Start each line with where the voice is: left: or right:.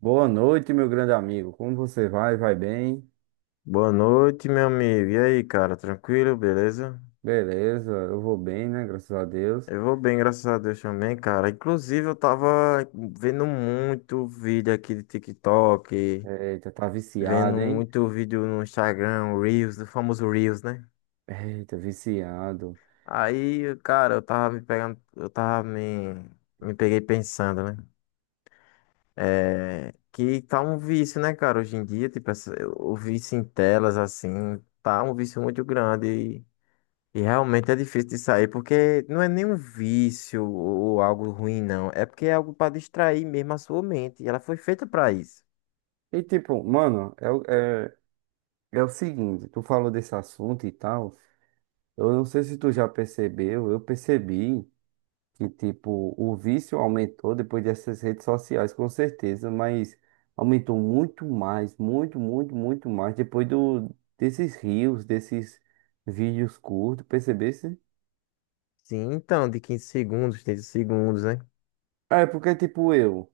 right: Boa noite, meu grande amigo. Como você vai? Vai bem?
left: Boa noite, meu amigo. E aí, cara? Tranquilo, beleza?
right: Beleza, eu vou bem, né? Graças a Deus.
left: Eu vou bem, graças a Deus também, cara. Inclusive, eu tava vendo muito vídeo aqui de TikTok,
right: Eita, tá
left: vendo
right: viciado, hein?
left: muito vídeo no Instagram, o Reels, o famoso Reels, né?
right: Eita, viciado.
left: Aí, cara, eu tava me pegando, eu tava me, me peguei pensando, né? Que tá um vício, né, cara? Hoje em dia, tipo, o vício em telas, assim, tá um vício muito grande. E realmente é difícil de sair, porque não é nenhum vício ou algo ruim, não. É porque é algo para distrair mesmo a sua mente. E ela foi feita para isso.
right: E tipo, mano, é, o seguinte, tu falou desse assunto e tal. Eu não sei se tu já percebeu, eu percebi que, tipo, o vício aumentou depois dessas redes sociais, com certeza, mas aumentou muito mais, muito, muito, muito mais depois desses vídeos curtos, percebesse?
left: Sim, então, de 15 segundos, 30 segundos, né?
right: É, porque, tipo, eu,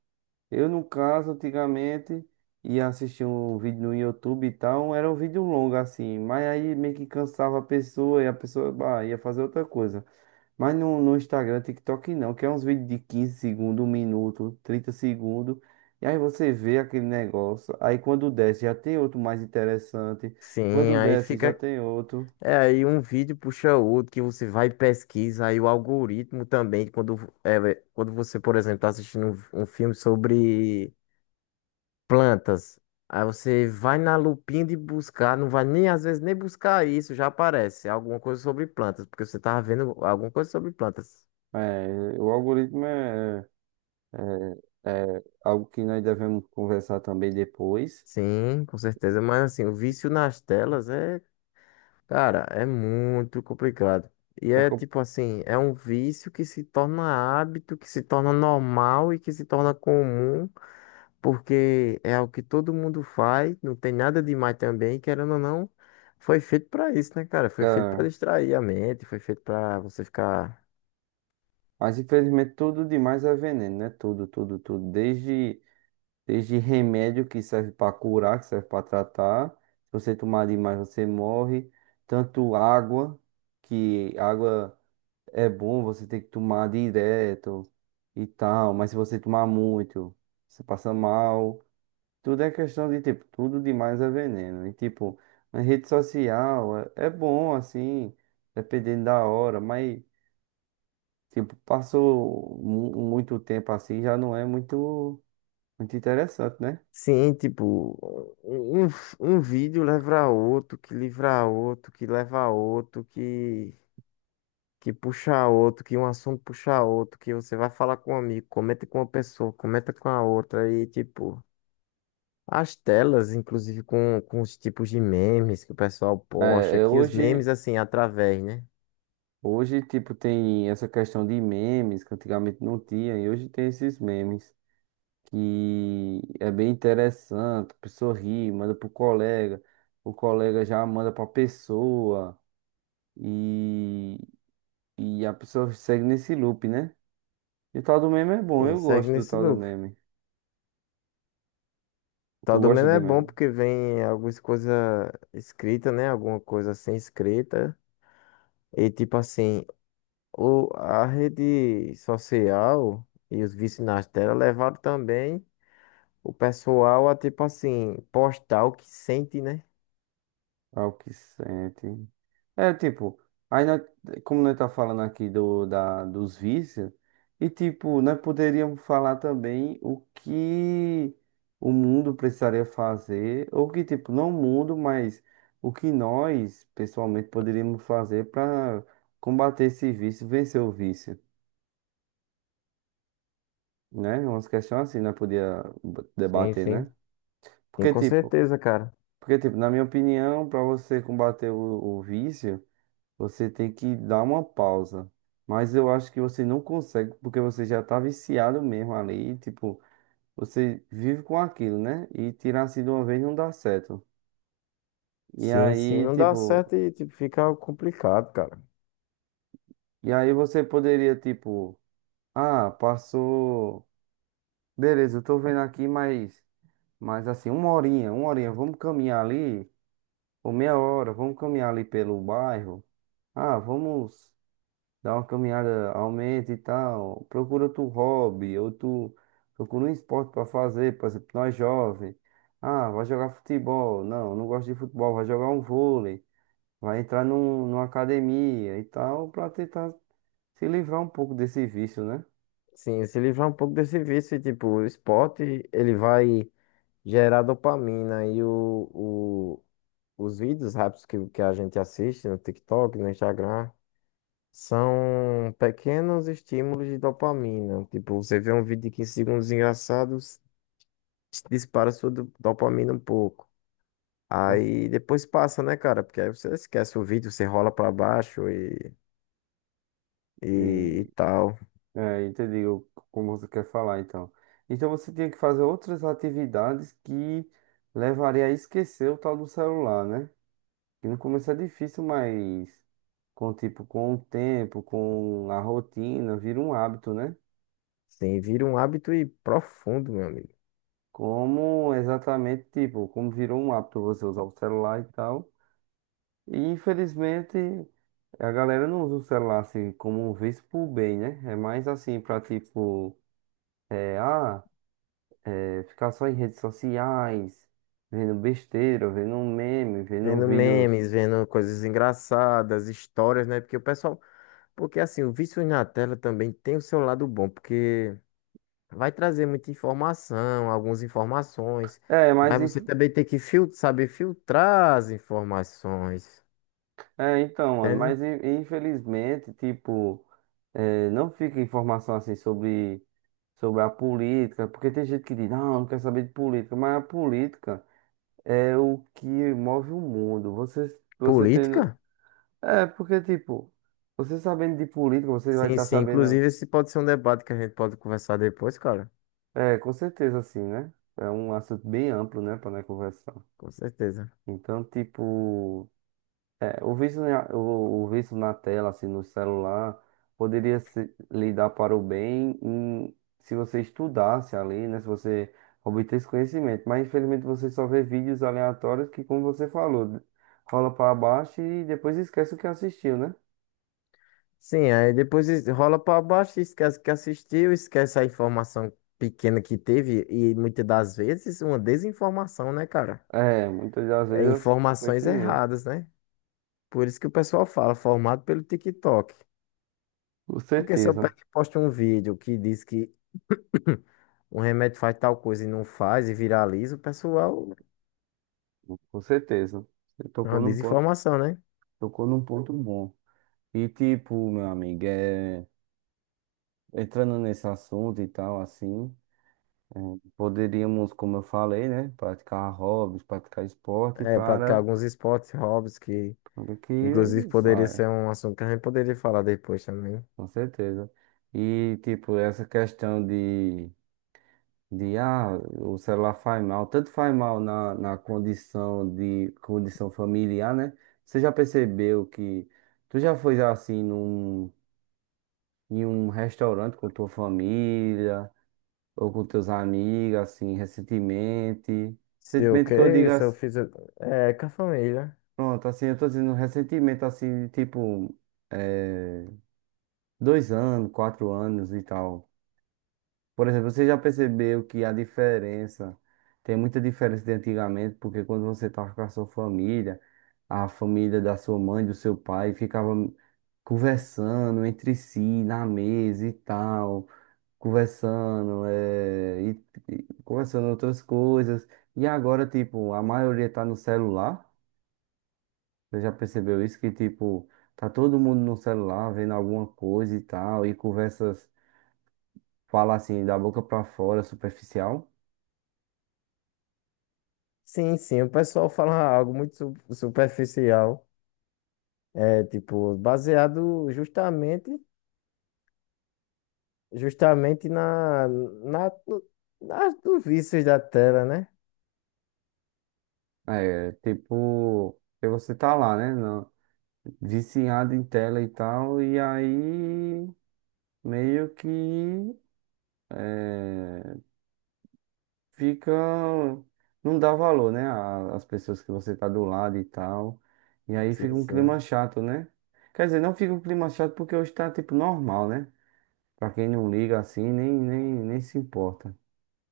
right: eu no caso, antigamente, ia assistir um vídeo no YouTube e tal, era um vídeo longo, assim, mas aí meio que cansava a pessoa e a pessoa, bah, ia fazer outra coisa. Mas no Instagram, TikTok não, que é uns vídeos de 15 segundos, 1 minuto, 30 segundos, e aí você vê aquele negócio, aí quando desce já tem outro mais interessante,
left: Sim,
right: quando
left: aí
right: desce já
left: fica.
right: tem outro.
left: É, aí um vídeo puxa outro que você vai e pesquisa. Aí o algoritmo também, quando você, por exemplo, está assistindo um filme sobre plantas. Aí você vai na lupinha de buscar, não vai nem às vezes nem buscar isso, já aparece alguma coisa sobre plantas, porque você tava vendo alguma coisa sobre plantas.
right: É, o algoritmo é, é algo que nós devemos conversar também depois.
left: Sim, com certeza, mas assim, o vício nas telas é, cara, é muito complicado. E
right: É
left: é
right: com-.
left: tipo assim, é um vício que se torna hábito, que se torna normal e que se torna comum. Porque é algo que todo mundo faz, não tem nada demais também, querendo ou não, foi feito pra isso, né, cara? Foi feito
right: É,
left: pra distrair a mente, foi feito pra você ficar
right: mas infelizmente tudo demais é veneno, né? Tudo, tudo, tudo. Desde remédio que serve para curar, que serve para tratar. Se você tomar demais, você morre. Tanto água, que água é bom, você tem que tomar direto e tal. Mas se você tomar muito, você passa mal. Tudo é questão de, tipo, tudo demais é veneno. E, tipo, na rede social é bom, assim, dependendo da hora, mas, tipo, passou muito tempo assim, já não é muito, muito interessante, né?
left: sim, tipo, um, um um vídeo leva a outro, que livra a outro, que leva a outro, que puxa a outro, que um assunto puxa a outro, que você vai falar com um amigo, comenta com uma pessoa, comenta com a outra e tipo as telas, inclusive com os tipos de memes que o pessoal posta,
right: É
left: que os memes,
right: hoje,
left: assim, através, né?
right: hoje, tipo, tem essa questão de memes, que antigamente não tinha, e hoje tem esses memes, que é bem interessante, a pessoa ri, manda pro colega, o colega já manda pra pessoa. E E a pessoa segue nesse loop, né? E o tal do meme é bom,
left: E
right: eu
left: segue
right: gosto do
left: nesse
right: tal do
left: loop.
right: meme. Tu
left: Tal do
right: gosta
left: meme
right: de
left: é bom
right: meme?
left: porque vem algumas coisas escritas, né? Alguma coisa sem escrita. E tipo assim, a rede social e os vícios nas telas levaram também o pessoal a tipo assim, postar o que sente, né?
right: Ao que sente. É, tipo, aí como nós tá falando aqui dos vícios, e tipo, nós poderíamos falar também o que o mundo precisaria fazer, ou que, tipo, não o mundo, mas o que nós, pessoalmente, poderíamos fazer para combater esse vício, vencer o vício, né? Umas questões assim, nós podia
left: Sim,
right: debater,
left: sim.
right: né?
left: Sim,
right: Porque,
left: com
right: tipo,
left: certeza, cara.
right: porque, tipo, na minha opinião, para você combater o vício, você tem que dar uma pausa. Mas eu acho que você não consegue, porque você já tá viciado mesmo ali, tipo, você vive com aquilo, né? E tirar assim de uma vez não dá certo. E
left: Sim, sim,
right: aí,
left: não dá
right: tipo,
left: certo e tipo, fica complicado, cara.
right: e aí você poderia, tipo, ah, passou. Beleza, eu tô vendo aqui, mas assim, uma horinha, vamos caminhar ali, ou meia hora, vamos caminhar ali pelo bairro. Ah, vamos. Dá uma caminhada, aumenta e tal. Procura outro hobby, ou tu procura um esporte pra fazer, por exemplo, nós jovens. Ah, vai jogar futebol. Não, não gosto de futebol, vai jogar um vôlei. Vai entrar numa academia e tal, pra tentar se livrar um pouco desse vício, né?
left: Sim, se livrar um pouco desse vício, e, tipo, o esporte, ele vai gerar dopamina e o, os vídeos rápidos que a gente assiste no TikTok, no Instagram, são pequenos estímulos de dopamina. Tipo, você vê um vídeo de 15 segundos engraçado, dispara sua dopamina um pouco.
right: Cons-.
left: Aí depois passa, né, cara? Porque aí você esquece o vídeo, você rola pra baixo e, e
right: E,
left: tal.
right: entendi como você quer falar, então. Então você tinha que fazer outras atividades que levaria a esquecer o tal do celular, né? Que no começo é difícil, mas. Com tipo, com o tempo, com a rotina, vira um hábito, né?
left: Sim, vira um hábito e profundo, meu amigo.
right: Como exatamente, tipo, como virou um hábito você usar o celular e tal. E infelizmente a galera não usa o celular assim como um vício pro bem, né? É mais assim pra tipo, é, ah, ficar só em redes sociais, vendo besteira, vendo um meme, vendo
left: Vendo
right: vídeos.
left: memes, vendo coisas engraçadas, histórias, né? Porque o pessoal. Porque assim, o vício na tela também tem o seu lado bom, porque vai trazer muita informação, algumas informações,
right: É, mas.
left: mas você também tem que saber filtrar as informações,
right: É, então, mano,
left: entende?
right: mas infelizmente, tipo, eh, não fica informação assim sobre a política, porque tem gente que diz, não, não quer saber de política, mas a política é o que move o mundo. Você tendo.
left: Política?
right: É, porque, tipo, você sabendo de política, você vai
left: Sim,
right: estar
left: sim.
right: sabendo.
left: Inclusive, esse pode ser um debate que a gente pode conversar depois, cara.
right: É, com certeza, assim, né? É um assunto bem amplo, né, para nós conversar.
left: Com certeza.
right: Então, tipo. É, o vício, o vício na tela, assim, no celular, poderia se, lhe dar para o bem em- se você estudasse ali, né? Se você obtesse conhecimento. Mas, infelizmente, você só vê vídeos aleatórios que, como você falou, rola para baixo e depois esquece o que assistiu, né?
left: Sim, aí depois rola pra baixo, esquece que assistiu, esquece a informação pequena que teve e muitas das vezes uma desinformação, né, cara?
right: É, muitas das
left: É
right: vezes foi
left: informações
right: que nem eu.
left: erradas, né? Por isso que o pessoal fala, formado pelo TikTok.
right: Com
left: Porque se eu
right: certeza,
left: pego e posto um vídeo que diz que um remédio faz tal coisa e não faz e viraliza, o pessoal
right: com certeza. Você
left: é uma desinformação, né?
right: tocou num ponto bom. E, tipo, meu amigo, é, entrando nesse assunto e tal, assim. Poderíamos, como eu falei, né? Praticar hobbies, praticar esporte
left: É, praticar
right: para
left: alguns esportes, hobbies que,
right: o
left: inclusive,
right: que
left: poderia
right: saia,
left: ser um assunto que a gente poderia falar depois também.
right: com certeza. E, tipo, essa questão de o celular faz mal, tanto faz mal na condição de condição familiar, né? Você já percebeu que tu já foi assim em um restaurante com tua família ou com teus amigos, assim, recentemente? Recentemente que eu diga.
left: Se eu fiz. É, com a família.
right: Pronto, assim, eu tô dizendo recentemente, assim, tipo, eh, 2 anos, 4 anos e tal. Por exemplo, você já percebeu que a diferença, tem muita diferença de antigamente, porque quando você tava com a sua família, a família da sua mãe, do seu pai, ficava conversando entre si, na mesa e tal, conversando, e conversando outras coisas. E agora, tipo, a maioria tá no celular. Você já percebeu isso? Que, tipo, tá todo mundo no celular vendo alguma coisa e tal, e conversas, fala assim, da boca pra fora, superficial.
left: Sim, sim, o pessoal fala algo muito superficial. É, tipo, justamente nos vícios da tela, né?
right: É, tipo, que você tá lá, né? Na- viciado em tela e tal, e aí meio que é, fica. Não dá valor, né? A- As pessoas que você tá do lado e tal. E aí fica
left: Sim,
right: um clima
left: sim.
right: chato, né? Quer dizer, não fica um clima chato porque hoje tá, tipo, normal, né? Pra quem não liga assim, nem, nem, nem se importa.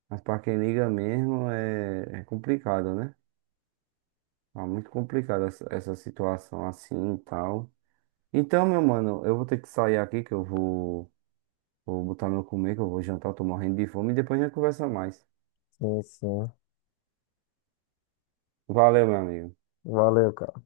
right: Mas pra quem liga mesmo, é complicado, né? Tá muito complicado essa situação assim e tal. Então, meu mano, eu vou ter que sair aqui, que eu vou botar meu comer, que eu vou jantar, eu tô morrendo de fome, e depois a gente conversa mais.
left: Sim, sim.
right: Valeu, meu amigo.
left: Valeu, cara.